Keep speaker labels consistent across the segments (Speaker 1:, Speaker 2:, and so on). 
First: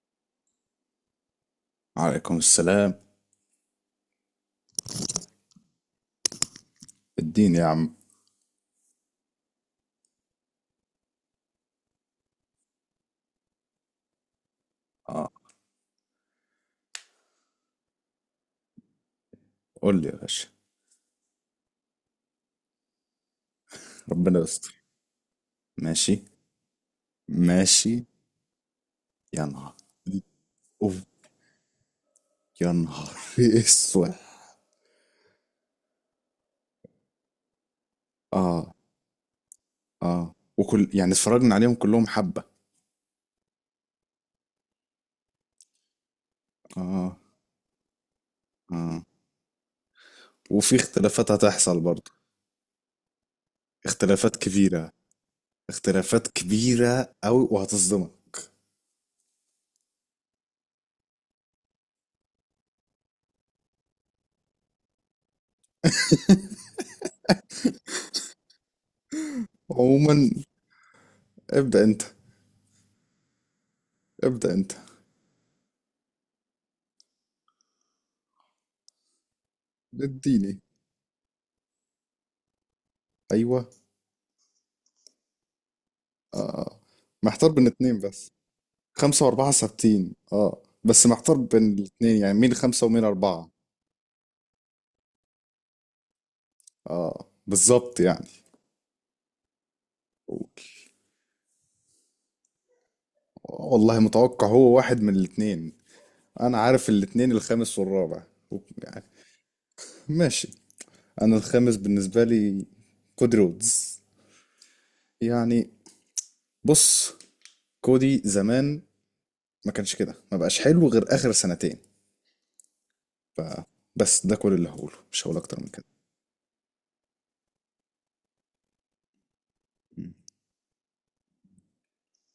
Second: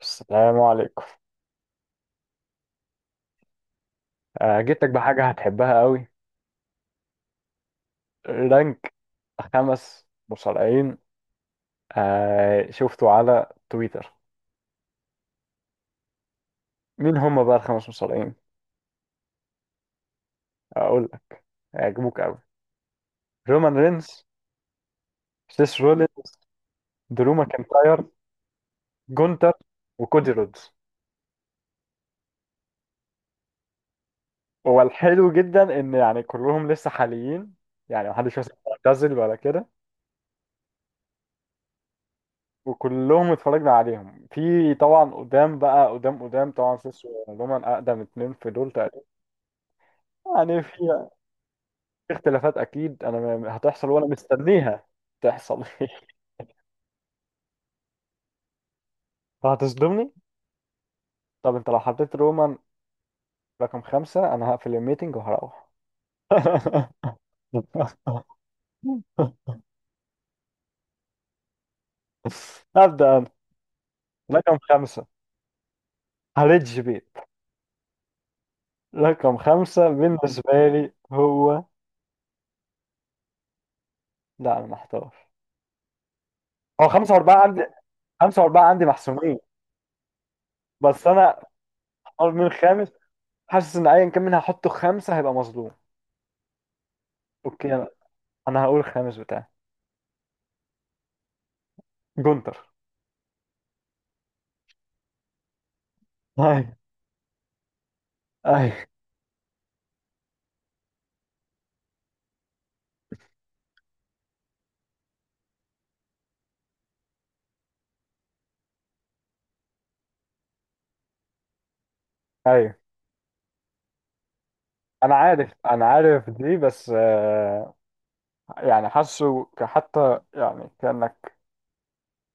Speaker 1: السلام عليكم.
Speaker 2: عليكم السلام.
Speaker 1: جيتك بحاجة هتحبها قوي.
Speaker 2: الدين يا عم.
Speaker 1: رانك 5 مصارعين. آه، شفته على تويتر.
Speaker 2: اه،
Speaker 1: مين هم بقى ال5 مصارعين؟
Speaker 2: قول لي يا باشا.
Speaker 1: أقول لك هيعجبوك قوي: رومان رينز،
Speaker 2: ربنا يستر.
Speaker 1: سيس
Speaker 2: ماشي.
Speaker 1: رولينز، درو
Speaker 2: ماشي.
Speaker 1: ماكنتاير،
Speaker 2: يا
Speaker 1: جونتر،
Speaker 2: نهار.
Speaker 1: وكودي رودز.
Speaker 2: اوف، يا نهار اسود.
Speaker 1: هو الحلو جدا إن يعني كلهم لسه حاليين، يعني محدش مثلا
Speaker 2: اه.
Speaker 1: معتزل ولا كده.
Speaker 2: اه، وكل يعني اتفرجنا عليهم كلهم حبة.
Speaker 1: وكلهم اتفرجنا عليهم في طبعا قدام بقى قدام طبعا. سيس
Speaker 2: اه.
Speaker 1: ورومان أقدم اتنين في دول تقريبا.
Speaker 2: اه
Speaker 1: يعني
Speaker 2: وفي
Speaker 1: في
Speaker 2: اختلافات هتحصل برضه.
Speaker 1: في اختلافات اكيد، هتحصل وانا
Speaker 2: اختلافات
Speaker 1: مستنيها
Speaker 2: كبيرة.
Speaker 1: تحصل.
Speaker 2: اختلافات كبيرة أوي وهتصدمك.
Speaker 1: فهتصدمني. طب انت لو حطيت رومان رقم 5، انا هقفل الميتنج وهروح.
Speaker 2: عموما ابدأ انت.
Speaker 1: هبدأ انا.
Speaker 2: ابدأ
Speaker 1: رقم
Speaker 2: انت.
Speaker 1: خمسة هريدج بيت. رقم 5 بالنسبة
Speaker 2: اديني.
Speaker 1: لي هو،
Speaker 2: ايوه.
Speaker 1: لا انا محتار.
Speaker 2: اه آه.
Speaker 1: هو 5 و4
Speaker 2: محتار
Speaker 1: عندي،
Speaker 2: بين اتنين بس.
Speaker 1: 5 و4 عندي
Speaker 2: خمسة
Speaker 1: محسومين.
Speaker 2: وأربعة ثابتين، اه،
Speaker 1: بس
Speaker 2: بس محتار
Speaker 1: انا
Speaker 2: بين الاتنين،
Speaker 1: اختار
Speaker 2: يعني
Speaker 1: من
Speaker 2: مين خمسة
Speaker 1: الخامس،
Speaker 2: ومين أربعة.
Speaker 1: حاسس ان ايا كان مين هحطه 5 هيبقى مظلوم.
Speaker 2: اه
Speaker 1: اوكي،
Speaker 2: بالظبط يعني.
Speaker 1: أنا هقول الخامس بتاعي:
Speaker 2: قول.
Speaker 1: جونتر.
Speaker 2: والله متوقع هو واحد من الاتنين. أنا
Speaker 1: اي،
Speaker 2: عارف الاتنين الخامس والرابع. و-
Speaker 1: اي،
Speaker 2: يعني ماشي. أنا الخامس بالنسبة لي كودي رودز. يعني بص، كودي زمان ما كانش كده، ما بقاش حلو غير آخر سنتين.
Speaker 1: ايوه.
Speaker 2: ف... بس ده كل اللي هقوله،
Speaker 1: انا
Speaker 2: مش هقول
Speaker 1: عارف
Speaker 2: أكتر من
Speaker 1: انا
Speaker 2: كده.
Speaker 1: عارف دي، بس يعني
Speaker 2: مم.
Speaker 1: حتى يعني كانك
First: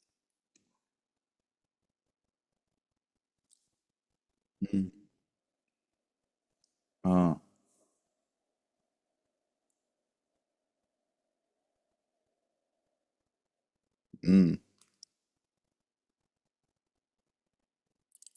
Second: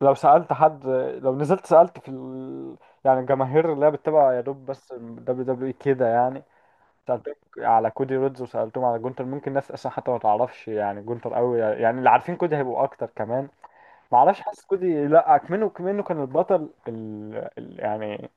Speaker 1: لو سالت حد، لو نزلت سالت في ال... يعني الجماهير اللي هي بتتابع يا دوب
Speaker 2: مم.
Speaker 1: بس دبليو دبليو اي كده، يعني سالتهم
Speaker 2: اه.
Speaker 1: على كودي رودز وسالتهم على جونتر، ممكن ناس اصلا حتى ما تعرفش يعني جونتر قوي، يعني اللي عارفين كودي هيبقوا اكتر كمان. ما اعرفش،
Speaker 2: امم
Speaker 1: حاسس كودي لا كمنه كان البطل، يعني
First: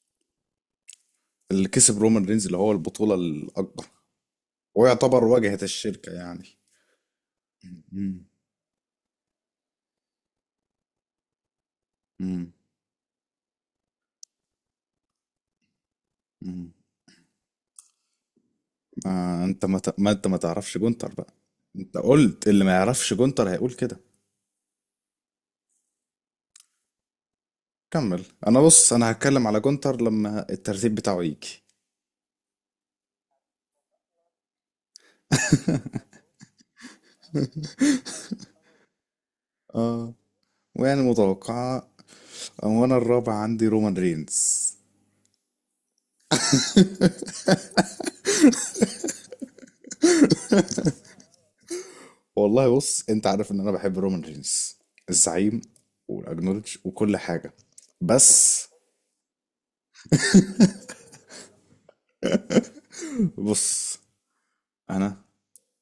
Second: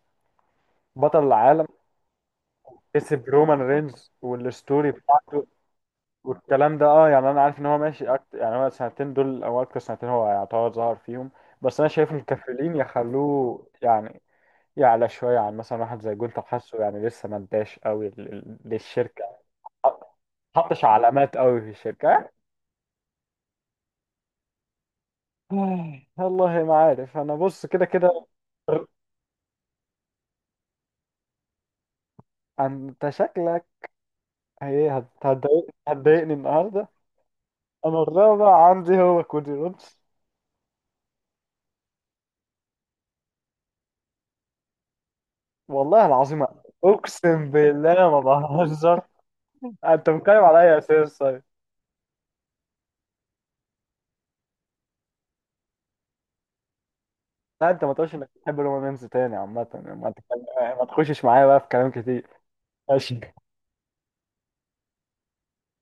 Speaker 1: بطل العالم.
Speaker 2: اللي كسب رومان رينز اللي هو البطولة
Speaker 1: كسب رومان
Speaker 2: الأكبر،
Speaker 1: رينز والستوري
Speaker 2: ويعتبر
Speaker 1: بتاعته،
Speaker 2: واجهة الشركة يعني.
Speaker 1: والكلام ده. اه يعني انا عارف ان هو ماشي
Speaker 2: مم.
Speaker 1: أكتر، يعني هو السنتين دول او اكتر سنتين هو يعتبر ظهر فيهم، بس انا شايف
Speaker 2: مم.
Speaker 1: الكافلين يخلوه يعني يعلى شويه عن مثلا واحد زي جولت.
Speaker 2: مم.
Speaker 1: حاسه يعني لسه ما اداش قوي للشركه،
Speaker 2: آه، انت ما
Speaker 1: ما
Speaker 2: تعرفش
Speaker 1: حطش
Speaker 2: جونتر بقى.
Speaker 1: علامات قوي في
Speaker 2: انت
Speaker 1: الشركه.
Speaker 2: قلت اللي ما يعرفش جونتر هيقول كده.
Speaker 1: آه، والله ما عارف. انا بص، كده
Speaker 2: كمل،
Speaker 1: كده
Speaker 2: انا بص انا هتكلم على جونتر لما الترتيب بتاعه يجي.
Speaker 1: انت شكلك هتضايقني النهارده. انا الرابع عندي هو كودي رودز.
Speaker 2: اه، ويعني متوقعة. وانا الرابع عندي رومان رينز.
Speaker 1: والله العظيم، اقسم بالله ما بهزر. آه، انت بتتكلم على اي اساس طيب؟
Speaker 2: والله بص، انت عارف ان انا بحب رومان رينز، الزعيم والاجنولج وكل حاجة.
Speaker 1: لا انت ما تقولش انك بتحب
Speaker 2: بس
Speaker 1: الرومانس تاني عامة، يعني ما تتكلم، ما تخشش معايا بقى في كلام كتير. ماشي.
Speaker 2: بص، انا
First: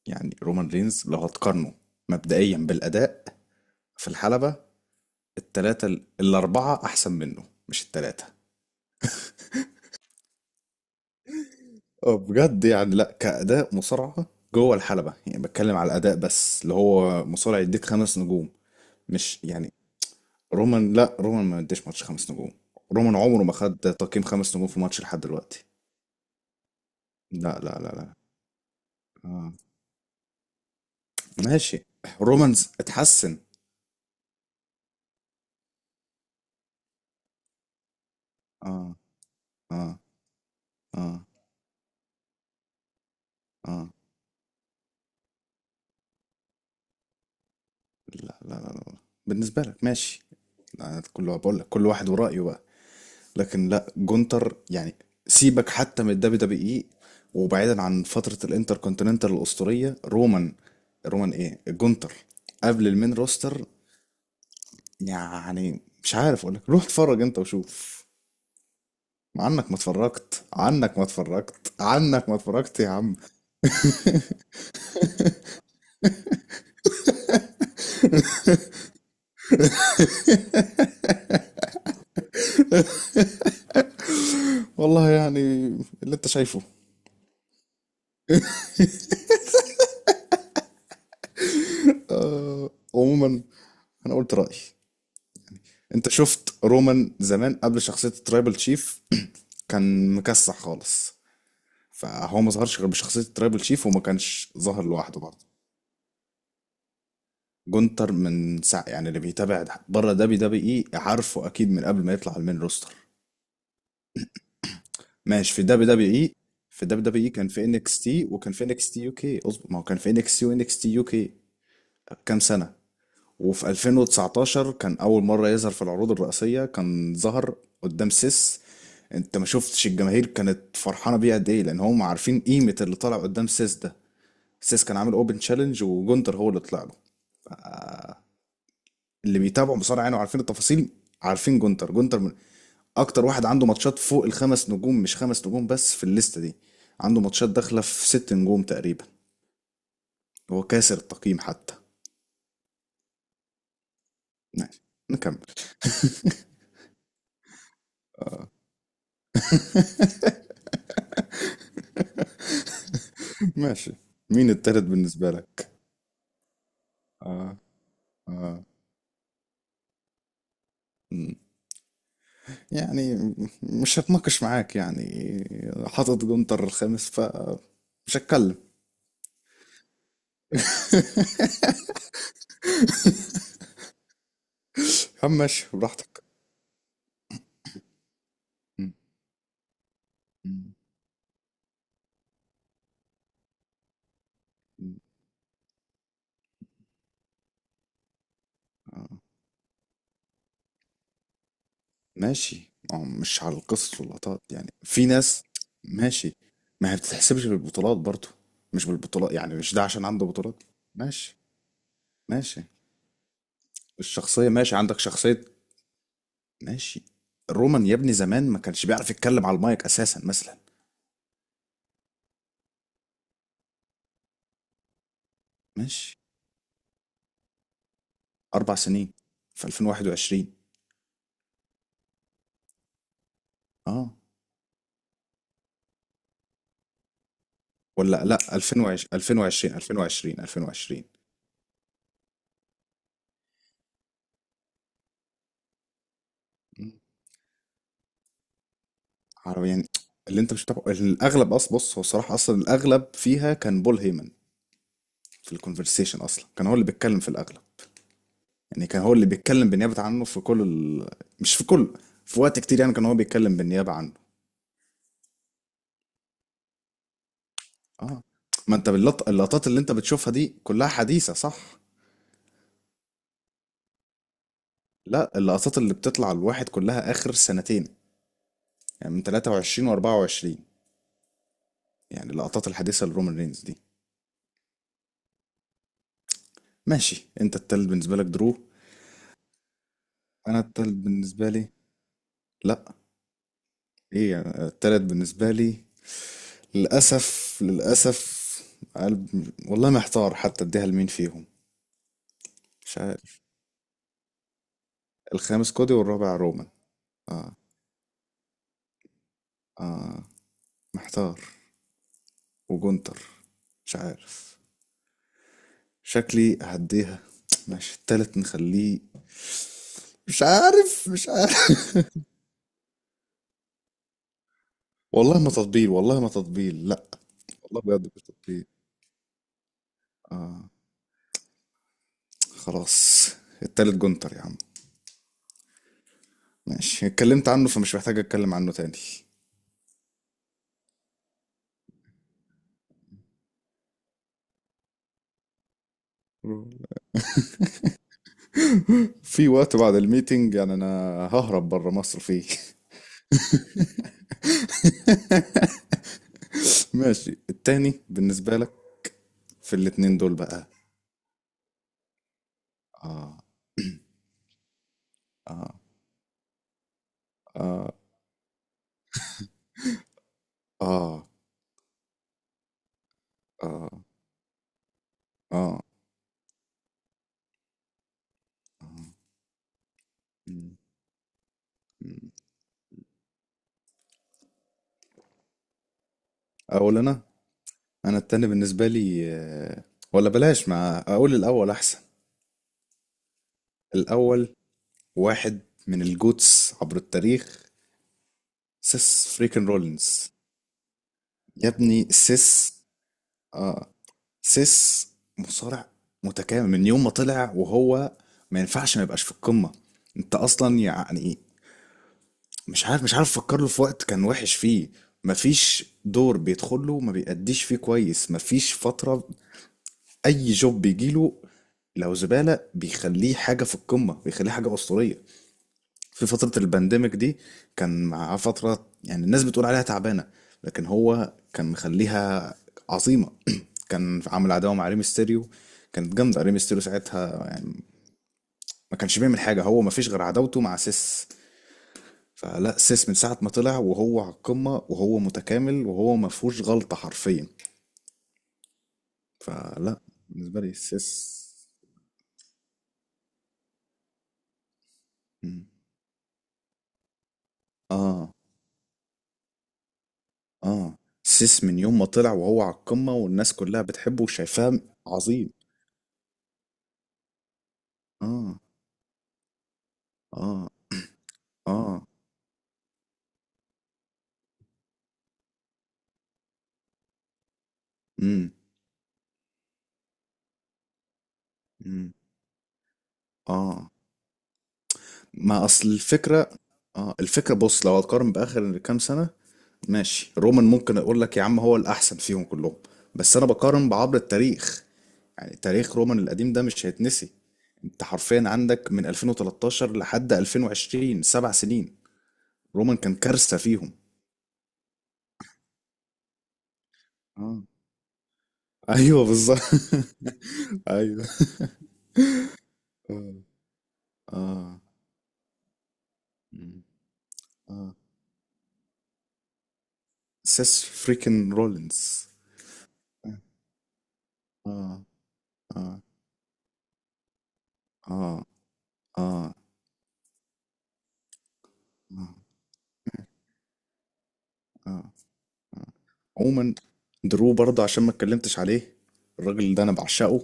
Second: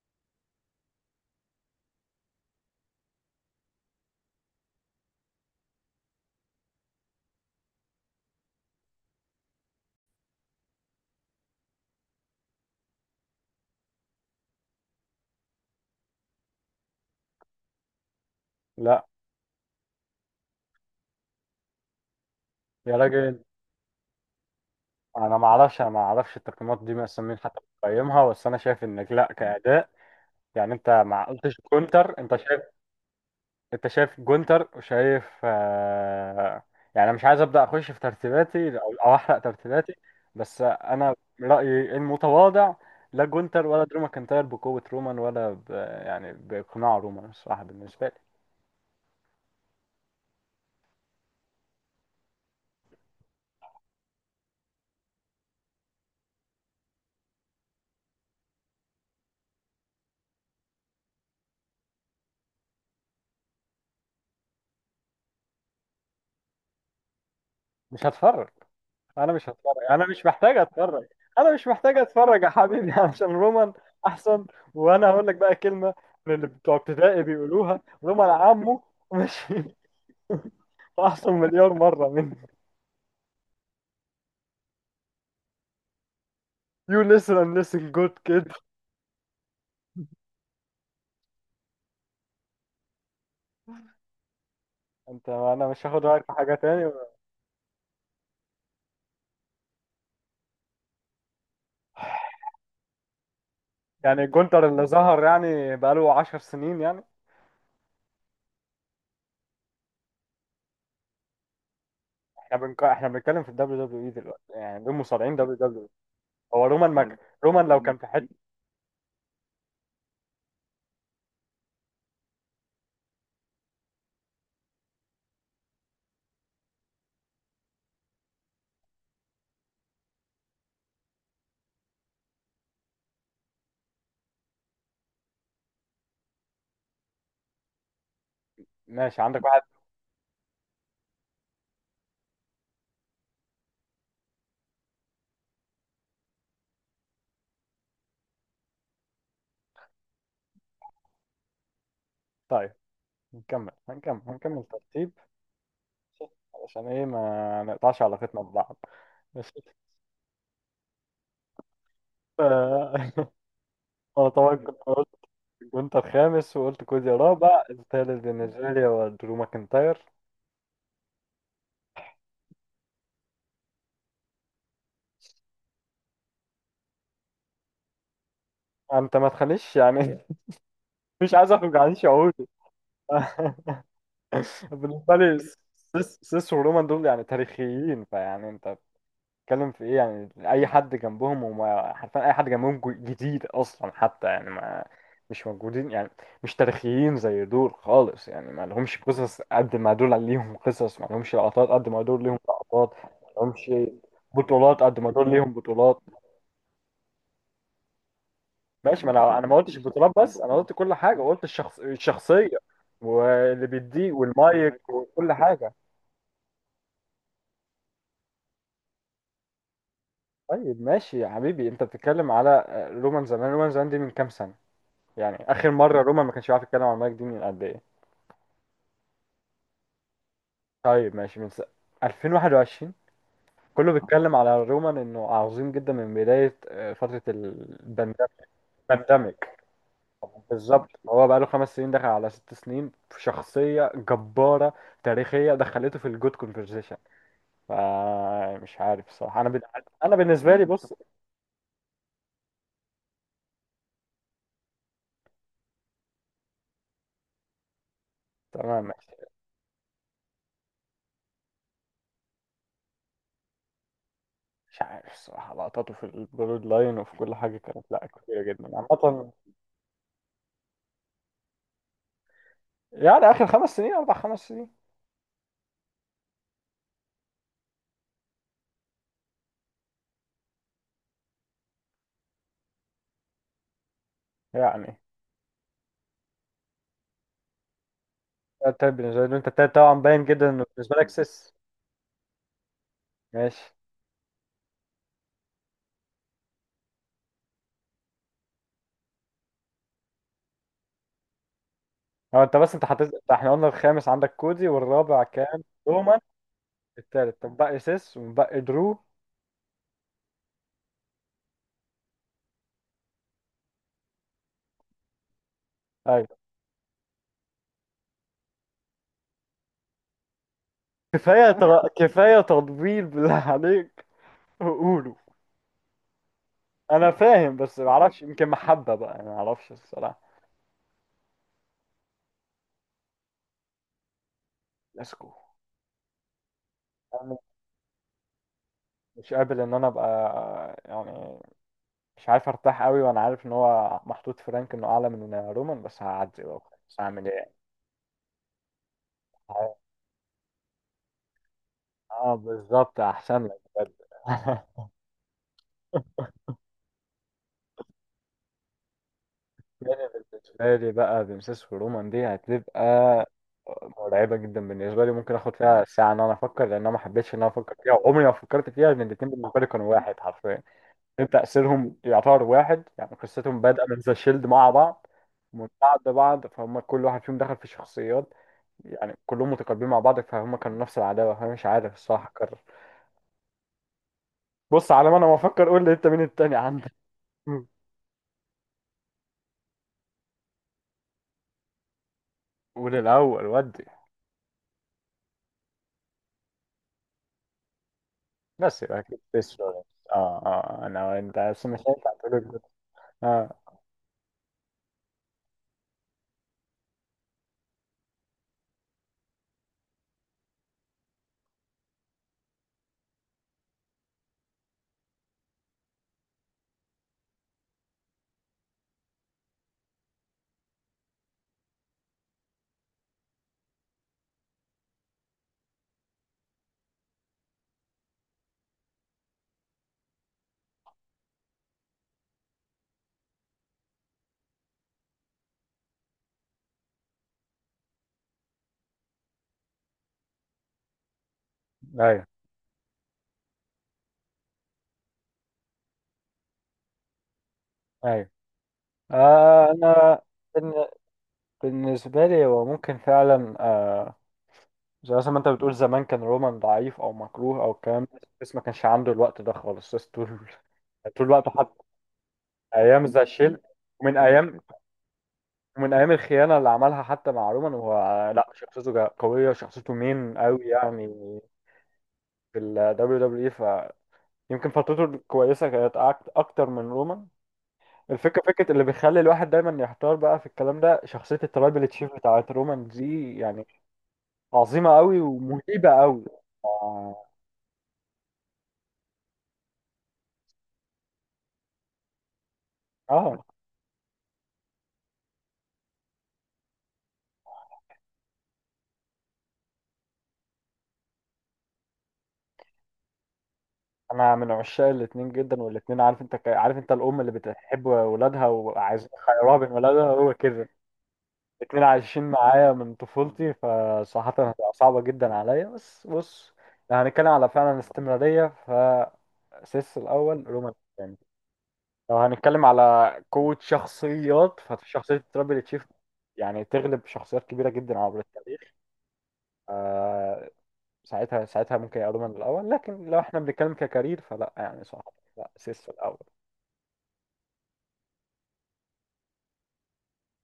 Speaker 2: يعني رومان رينز لو هتقارنه مبدئيا بالاداء في الحلبة، التلاتة الأربعة أحسن منه، مش التلاتة. اه بجد يعني، لا كأداء مصارعة جوه الحلبة، يعني بتكلم على الأداء بس، اللي هو مصارع يديك خمس نجوم.
Speaker 1: لا
Speaker 2: مش يعني رومان، لا رومان ما يديش ماتش خمس نجوم.
Speaker 1: يا
Speaker 2: رومان
Speaker 1: راجل،
Speaker 2: عمره ما خد تقييم خمس نجوم في ماتش لحد
Speaker 1: انا ما
Speaker 2: دلوقتي.
Speaker 1: اعرفش، انا ما اعرفش التقييمات دي مثلا مين حتى
Speaker 2: لا لا لا لا.
Speaker 1: بيقيمها، بس انا شايف انك لا
Speaker 2: آه.
Speaker 1: كأداء يعني. انت ما قلتش
Speaker 2: ماشي،
Speaker 1: كونتر، انت شايف.
Speaker 2: رومانز اتحسن.
Speaker 1: انت شايف جونتر وشايف، آه، يعني انا مش عايز ابدا اخش في ترتيباتي
Speaker 2: اه.
Speaker 1: أو احرق
Speaker 2: اه.
Speaker 1: ترتيباتي، بس انا
Speaker 2: اه.
Speaker 1: رايي المتواضع: لا جونتر ولا
Speaker 2: اه.
Speaker 1: درو ماكنتاير بقوه رومان ولا ب... يعني باقناع رومان الصراحه بالنسبه لي.
Speaker 2: لا لا لا، لا. بالنسبة لك ماشي. أنا كل بقول لك كل واحد ورأيه بقى. لكن لا، جونتر يعني، سيبك حتى من الدبليو دبليو اي، وبعيدا عن فترة الانتر كونتيننتال الأسطورية. رومان، رومان ايه، جونتر قبل المين روستر يعني؟ مش عارف اقول لك روح اتفرج انت
Speaker 1: مش
Speaker 2: وشوف.
Speaker 1: هتفرج، انا مش
Speaker 2: عنك ما
Speaker 1: هتفرج، انا مش
Speaker 2: اتفرجت،
Speaker 1: محتاج
Speaker 2: عنك ما
Speaker 1: اتفرج. انا مش
Speaker 2: اتفرجت،
Speaker 1: محتاج
Speaker 2: عنك ما
Speaker 1: اتفرج يا
Speaker 2: اتفرجت يا
Speaker 1: حبيبي
Speaker 2: عم.
Speaker 1: عشان رومان احسن. وانا هقول لك بقى كلمه من اللي بتوع ابتدائي بيقولوها: رومان عمه، ماشي. احسن 1000000000 مره مني.
Speaker 2: والله يعني اللي انت شايفه.
Speaker 1: You listen and listen good kid.
Speaker 2: آه. عموما انا قلت رأيي.
Speaker 1: انت انا مش هاخد
Speaker 2: انت
Speaker 1: رايك في حاجه
Speaker 2: شفت
Speaker 1: تاني.
Speaker 2: رومان زمان قبل شخصية الترايبل تشيف كان مكسح خالص. فهو ما ظهرش غير بشخصية ترابل شيف، وما
Speaker 1: يعني
Speaker 2: كانش
Speaker 1: جونتر
Speaker 2: ظاهر
Speaker 1: اللي
Speaker 2: لوحده
Speaker 1: ظهر
Speaker 2: برضه.
Speaker 1: يعني بقاله 10 سنين يعني.
Speaker 2: جونتر من ساعة يعني، اللي بيتابع بره دبليو دبليو اي عارفه اكيد من قبل ما يطلع على المين روستر.
Speaker 1: احنا بنتكلم في الدبليو دبليو اي دلوقتي، يعني دول مصارعين
Speaker 2: ماشي،
Speaker 1: دبليو
Speaker 2: في
Speaker 1: دبليو
Speaker 2: دبليو
Speaker 1: اي.
Speaker 2: دبليو اي.
Speaker 1: هو
Speaker 2: في
Speaker 1: رومان
Speaker 2: دبليو
Speaker 1: ماك،
Speaker 2: دبليو اي كان في
Speaker 1: رومان لو كان
Speaker 2: انكس
Speaker 1: في
Speaker 2: تي
Speaker 1: حته.
Speaker 2: وكان في انكس تي يو كي، اظبط ما هو كان في انكس تي وانكس تي يو كي كام سنة. وفي 2019 كان اول مرة يظهر في العروض الرئيسية، كان ظهر قدام سيس. انت ما شفتش الجماهير كانت فرحانه بيه قد ايه؟ لان هم عارفين قيمه اللي طالع قدام سيس ده. سيس كان عامل اوبن تشالنج وجونتر هو اللي طلع له.
Speaker 1: ماشي،
Speaker 2: اللي
Speaker 1: عندك واحد.
Speaker 2: بيتابعوا بصراحه يعني وعارفين التفاصيل عارفين جونتر. جونتر من اكتر واحد عنده ماتشات فوق الخمس نجوم، مش خمس نجوم بس في الليسته دي، عنده ماتشات داخله في ست نجوم تقريبا. هو كاسر التقييم حتى.
Speaker 1: طيب نكمل، هنكمل
Speaker 2: ماشي
Speaker 1: ترتيب
Speaker 2: نكمل.
Speaker 1: عشان ايه؟ ما نقطعش علاقتنا
Speaker 2: آه.
Speaker 1: ببعض. ماشي. ف-
Speaker 2: ماشي.
Speaker 1: انا
Speaker 2: مين
Speaker 1: طبعا كنت
Speaker 2: التالت
Speaker 1: قلت
Speaker 2: بالنسبه لك؟
Speaker 1: جونتر خامس، وقلت كوزي رابع. الثالث بالنسبه لي هو درو ماكنتاير.
Speaker 2: مم. يعني مش هتناقش معاك يعني، حاطط جونتر الخامس، ف مش هتكلم.
Speaker 1: انت ما تخليش يعني مش عايز اخرج عن شعوري. بالنسبه
Speaker 2: يا عم
Speaker 1: لي
Speaker 2: ماشي براحتك.
Speaker 1: سيس ورومان دول يعني تاريخيين. فيعني انت
Speaker 2: مم.
Speaker 1: بتتكلم في ايه؟ يعني اي
Speaker 2: مم.
Speaker 1: حد جنبهم، وما حرفيا اي حد جنبهم جديد اصلا حتى، يعني ما
Speaker 2: مم.
Speaker 1: مش موجودين يعني. مش تاريخيين زي دول خالص يعني. ما لهمش
Speaker 2: آه.
Speaker 1: قصص قد ما دول ليهم قصص، ما لهمش لقطات قد ما دول ليهم
Speaker 2: ماشي.
Speaker 1: لقطات،
Speaker 2: ما هو
Speaker 1: ما
Speaker 2: مش على
Speaker 1: لهمش
Speaker 2: القصص واللقطات يعني،
Speaker 1: بطولات قد
Speaker 2: في
Speaker 1: ما دول
Speaker 2: ناس.
Speaker 1: ليهم بطولات.
Speaker 2: ماشي. ما هي بتتحسبش بالبطولات برضو. مش
Speaker 1: ماشي، ما
Speaker 2: بالبطولات،
Speaker 1: انا ما
Speaker 2: يعني مش
Speaker 1: قلتش
Speaker 2: ده عشان
Speaker 1: البطولات
Speaker 2: عنده
Speaker 1: بس، انا
Speaker 2: بطولات.
Speaker 1: قلت كل حاجه،
Speaker 2: ماشي.
Speaker 1: قلت الشخصيه
Speaker 2: ماشي.
Speaker 1: واللي بيديه
Speaker 2: الشخصية ماشي،
Speaker 1: والمايك
Speaker 2: عندك
Speaker 1: وكل
Speaker 2: شخصية.
Speaker 1: حاجه.
Speaker 2: ماشي. رومان يا ابني زمان ما كانش بيعرف يتكلم على المايك أساسا مثلا.
Speaker 1: طيب ماشي يا حبيبي، انت بتتكلم على، آه، رومان زمان. رومان زمان دي من كام سنة؟ يعني اخر مرة
Speaker 2: ماشي،
Speaker 1: رومان ما كانش بيعرف يتكلم عن المايك دي من قد ايه؟
Speaker 2: أربع سنين، في 2021.
Speaker 1: طيب ماشي 2021. كله
Speaker 2: اه،
Speaker 1: بيتكلم على رومان انه عظيم جدا من بداية، آه، فترة
Speaker 2: ولا لا،
Speaker 1: الباندemic.
Speaker 2: 2020 2020 2020
Speaker 1: بالظبط،
Speaker 2: 2020.
Speaker 1: هو بقاله 5 سنين، دخل على 6 سنين في شخصية جبارة تاريخية، دخلته في الجود كونفرزيشن. فمش عارف الصراحة،
Speaker 2: عربي يعني.
Speaker 1: انا
Speaker 2: اللي انت
Speaker 1: بالنسبة
Speaker 2: مش
Speaker 1: لي
Speaker 2: متابعه
Speaker 1: بص.
Speaker 2: الاغلب اصلا. بص، هو الصراحه اصلا الاغلب فيها كان بول هيمن. في الكونفرسيشن اصلا كان هو اللي بيتكلم في الاغلب. يعني
Speaker 1: تمام.
Speaker 2: كان هو اللي بيتكلم بالنيابه عنه في كل مش في كله، في وقت كتير يعني كان هو بيتكلم بالنيابه عنه.
Speaker 1: مش عارف الصراحة، لقطاته في الجرود لاين وفي كل حاجة كانت لا
Speaker 2: اه.
Speaker 1: كتيرة جدا
Speaker 2: ما انت باللط...
Speaker 1: عامة،
Speaker 2: اللقطات اللي انت بتشوفها دي كلها حديثه صح.
Speaker 1: يعني آخر 5 سنين 4 5 سنين
Speaker 2: لا، اللقطات اللي بتطلع الواحد كلها اخر سنتين، يعني من 23 و24. يعني اللقطات الحديثه لرومان رينز دي.
Speaker 1: يعني.
Speaker 2: ماشي، انت التالت بالنسبه لك درو.
Speaker 1: ده التايب بالنسبة لي، أنت التايب طبعا باين جدا
Speaker 2: انا
Speaker 1: إنه
Speaker 2: التالت
Speaker 1: بالنسبة لك
Speaker 2: بالنسبه
Speaker 1: سيس.
Speaker 2: لي، لا،
Speaker 1: ماشي.
Speaker 2: ايه يعني؟ التالت بالنسبه لي، للأسف، للأسف. قلب. والله محتار حتى اديها لمين فيهم.
Speaker 1: هو أنت بس أنت
Speaker 2: مش
Speaker 1: حطيت
Speaker 2: عارف.
Speaker 1: إحنا قلنا الخامس عندك كودي والرابع كان
Speaker 2: الخامس كودي،
Speaker 1: رومان.
Speaker 2: والرابع رومان.
Speaker 1: التالت
Speaker 2: اه.
Speaker 1: طب، باقي سيس وباقي درو.
Speaker 2: اه. محتار. وجونتر. مش عارف.
Speaker 1: أيوة.
Speaker 2: شكلي هديها. ماشي، التالت نخليه. مش عارف، مش عارف.
Speaker 1: كفاية تطبيل بالله عليك، وقوله.
Speaker 2: والله ما تطبيل، والله ما تطبيل، لا.
Speaker 1: أنا فاهم، بس
Speaker 2: والله بجد
Speaker 1: معرفش،
Speaker 2: مش
Speaker 1: يمكن
Speaker 2: تطبيل.
Speaker 1: محبة بقى، أنا معرفش الصراحة.
Speaker 2: اه. خلاص، التالت جونتر يا عم.
Speaker 1: لاسكو.
Speaker 2: ماشي،
Speaker 1: أنا
Speaker 2: اتكلمت عنه فمش محتاج اتكلم عنه تاني.
Speaker 1: مش قابل ان انا ابقى يعني مش عارف ارتاح قوي، وانا عارف ان هو محطوط فرانك انه اعلى من رومان، بس هعدي بقى. بس هعمل ايه؟
Speaker 2: في
Speaker 1: ه-
Speaker 2: وقت بعد الميتنج يعني، انا ههرب بره مصر
Speaker 1: اه
Speaker 2: فيه.
Speaker 1: بالظبط، احسن لك بجد.
Speaker 2: ماشي، التاني بالنسبة لك في
Speaker 1: يعني
Speaker 2: الاتنين دول بقى.
Speaker 1: بالنسبه لي بقى، بنسيس ورومان دي هتبقى
Speaker 2: اه.
Speaker 1: مرعبه جدا بالنسبه لي. ممكن اخد
Speaker 2: اه.
Speaker 1: فيها ساعه ان انا افكر، لان انا ما حبيتش ان انا افكر فيها
Speaker 2: اه.
Speaker 1: وعمري ما فكرت فيها، لان الاثنين بالنسبه لي كانوا واحد حرفيا.
Speaker 2: اه.
Speaker 1: لأن تاثيرهم يعتبر واحد، يعني قصتهم بادئه
Speaker 2: اه.
Speaker 1: من ذا شيلد مع بعض، من
Speaker 2: اه.
Speaker 1: بعض بعض فهم كل واحد فيهم دخل في شخصيات، يعني كلهم متقاربين مع بعض فهم
Speaker 2: مم،
Speaker 1: كانوا نفس العداوة. أنا مش عارف الصراحة
Speaker 2: مم.
Speaker 1: أكرر، بص على ما أنا ما أفكر قول لي أنت مين التاني عندك؟
Speaker 2: اقول انا.
Speaker 1: مم.
Speaker 2: انا التاني بالنسبة لي آه، ولا بلاش، مع اقول الاول احسن.
Speaker 1: قول الأول ودي.
Speaker 2: الاول واحد من الجوتس عبر التاريخ،
Speaker 1: بس يبقى أكيد
Speaker 2: سيس
Speaker 1: تسلا.
Speaker 2: فريكن
Speaker 1: آه،
Speaker 2: رولينز.
Speaker 1: آه، آه. أنا، أنت بس
Speaker 2: يا
Speaker 1: مش
Speaker 2: ابني
Speaker 1: هينفع تقول كده.
Speaker 2: سيس.
Speaker 1: آه.
Speaker 2: اه، سيس مصارع متكامل من يوم ما طلع، وهو ما ينفعش ما يبقاش في القمة. انت اصلا يعني مش عارف، مش عارف افكر له في وقت كان وحش فيه. مفيش دور بيدخل له ما بيأديش فيه كويس، مفيش فترة. اي جوب بيجي له لو زبالة بيخليه حاجة في القمة، بيخليه حاجة أسطورية. في فترة البانديميك دي كان معاه فترة يعني الناس بتقول عليها تعبانة، لكن هو كان مخليها عظيمة. كان عامل عداوة مع ريم ستيريو، كانت جامدة ريم ستيريو ساعتها يعني. ما كانش بيعمل حاجة هو، ما فيش غير عداوته مع سيس.
Speaker 1: أيوه،
Speaker 2: فلا، سيس من ساعة ما طلع وهو على القمة، وهو متكامل وهو ما فيهوش غلطة حرفيا.
Speaker 1: أيوه. آه.
Speaker 2: فلا،
Speaker 1: أنا
Speaker 2: بالنسبة لي
Speaker 1: بن-
Speaker 2: سيس.
Speaker 1: بالنسبة لي هو ممكن فعلا. آه، زي مثلا ما أنت
Speaker 2: مم.
Speaker 1: بتقول زمان كان رومان ضعيف أو مكروه أو الكلام ده،
Speaker 2: اه.
Speaker 1: بس ما كانش عنده الوقت ده خالص، بس طول
Speaker 2: اه.
Speaker 1: طول الوقت
Speaker 2: سيس
Speaker 1: حتى.
Speaker 2: من يوم ما طلع وهو على
Speaker 1: أيام
Speaker 2: القمة
Speaker 1: ذا
Speaker 2: والناس
Speaker 1: شيلد،
Speaker 2: كلها
Speaker 1: ومن
Speaker 2: بتحبه
Speaker 1: أيام
Speaker 2: وشايفاه عظيم.
Speaker 1: ومن ايام الخيانه اللي عملها حتى مع رومان، وهو لا
Speaker 2: اه.
Speaker 1: شخصيته قويه، شخصيته مين قوي
Speaker 2: اه.
Speaker 1: يعني
Speaker 2: اه.
Speaker 1: في ال WWE. فيمكن فترته الكويسه كانت اكتر من رومان. الفكره،
Speaker 2: امم
Speaker 1: فكره اللي بيخلي الواحد دايما يحتار بقى في الكلام ده، شخصيه الترايبل تشيف
Speaker 2: امم
Speaker 1: بتاعت رومان دي يعني
Speaker 2: اه.
Speaker 1: عظيمه قوي
Speaker 2: ما اصل
Speaker 1: ومهيبه قوي.
Speaker 2: الفكرة. اه،
Speaker 1: اه،
Speaker 2: الفكرة بص، لو هتقارن بآخر كام سنة، ماشي، رومان ممكن اقول لك يا عم هو الأحسن فيهم كلهم. بس
Speaker 1: آه.
Speaker 2: انا بقارن بعبر التاريخ، يعني تاريخ رومان القديم ده مش هيتنسي. انت حرفيا عندك من 2013 لحد 2020 سبع سنين رومان كان كارثة فيهم.
Speaker 1: انا من عشاق الاتنين جدا، والاتنين، عارف انت، عارف انت الام اللي
Speaker 2: اه.
Speaker 1: بتحب ولادها وعايز
Speaker 2: ايوه
Speaker 1: خيرها
Speaker 2: بالظبط.
Speaker 1: بين ولادها، هو كده.
Speaker 2: ايوه.
Speaker 1: الاتنين عايشين معايا من
Speaker 2: اه.
Speaker 1: طفولتي، فصراحة هتبقى
Speaker 2: اه.
Speaker 1: صعبة جدا عليا. بس بص،
Speaker 2: مم.
Speaker 1: لو هنتكلم على فعلا
Speaker 2: اه.
Speaker 1: استمرارية فسيس الأول، رومان
Speaker 2: سيس
Speaker 1: الثاني.
Speaker 2: فريكن
Speaker 1: لو
Speaker 2: رولينز.
Speaker 1: هنتكلم على قوة شخصيات
Speaker 2: اه. اه.
Speaker 1: فشخصية ترابل تشيف
Speaker 2: اه.
Speaker 1: يعني تغلب شخصيات كبيرة جدا عبر
Speaker 2: اه.
Speaker 1: التاريخ،
Speaker 2: اه.
Speaker 1: آه، ساعتها، ساعتها ممكن يبقى رومان الأول. لكن لو احنا بنتكلم ككارير فلا، يعني
Speaker 2: اه.
Speaker 1: صراحة لا، سيس الأول.
Speaker 2: عموما، درو برضه عشان ما اتكلمتش عليه، الراجل ده انا بعشقه.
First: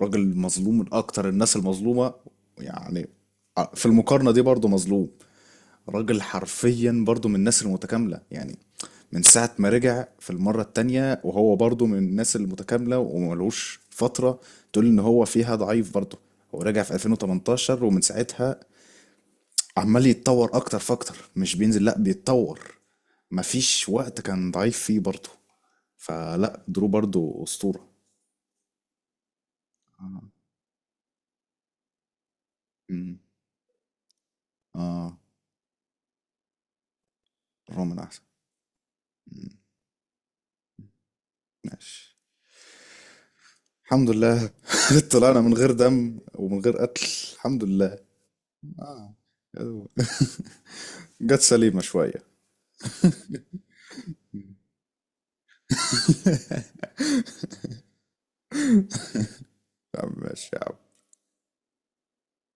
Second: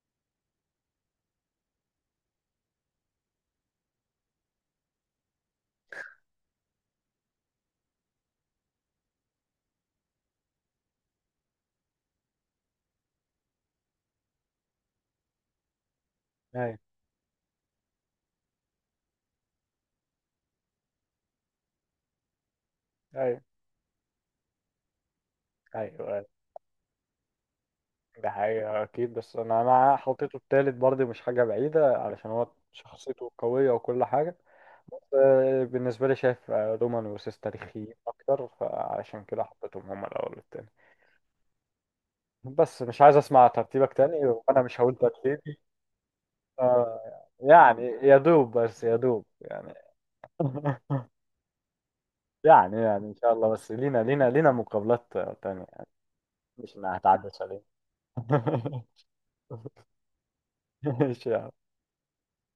Speaker 2: راجل مظلوم من اكتر الناس المظلومه. يعني في المقارنه دي برضه مظلوم. راجل حرفيا برضو من الناس المتكاملة يعني. من ساعة ما رجع في المرة التانية وهو برضو من الناس المتكاملة وملوش فترة تقول ان هو فيها ضعيف برضو. هو
Speaker 1: أيوه،
Speaker 2: رجع في 2018 ومن ساعتها عمال يتطور اكتر فاكتر، مش بينزل، لا بيتطور.
Speaker 1: أيوه،
Speaker 2: مفيش وقت كان ضعيف فيه برضو.
Speaker 1: أيوه.
Speaker 2: فلا، درو برضو أسطورة.
Speaker 1: ده حقيقة أكيد، بس أنا
Speaker 2: آه.
Speaker 1: حطيته التالت برضه، مش حاجة بعيدة علشان هو
Speaker 2: مم.
Speaker 1: شخصيته قوية وكل حاجة. بس
Speaker 2: اه.
Speaker 1: آه، بالنسبة لي شايف، آه، رومان وسيس تاريخيين
Speaker 2: رومان احسن.
Speaker 1: أكتر، فعشان كده
Speaker 2: مم.
Speaker 1: حطيتهم هما الأول والتاني.
Speaker 2: ماشي.
Speaker 1: بس مش عايز أسمع ترتيبك
Speaker 2: الحمد
Speaker 1: تاني،
Speaker 2: لله.
Speaker 1: وأنا مش هقول
Speaker 2: طلعنا من
Speaker 1: ترتيبي.
Speaker 2: غير دم ومن غير قتل.
Speaker 1: آه،
Speaker 2: الحمد
Speaker 1: يعني
Speaker 2: لله.
Speaker 1: يا دوب بس، يا
Speaker 2: اه.
Speaker 1: دوب يعني.
Speaker 2: جت سليمة شوية.
Speaker 1: يعني، يعني إن شاء الله، بس لينا مقابلات آه، تانية، مش إنها هتعدي علينا.
Speaker 2: يا عم ماشي يا عم.
Speaker 1: ماشي.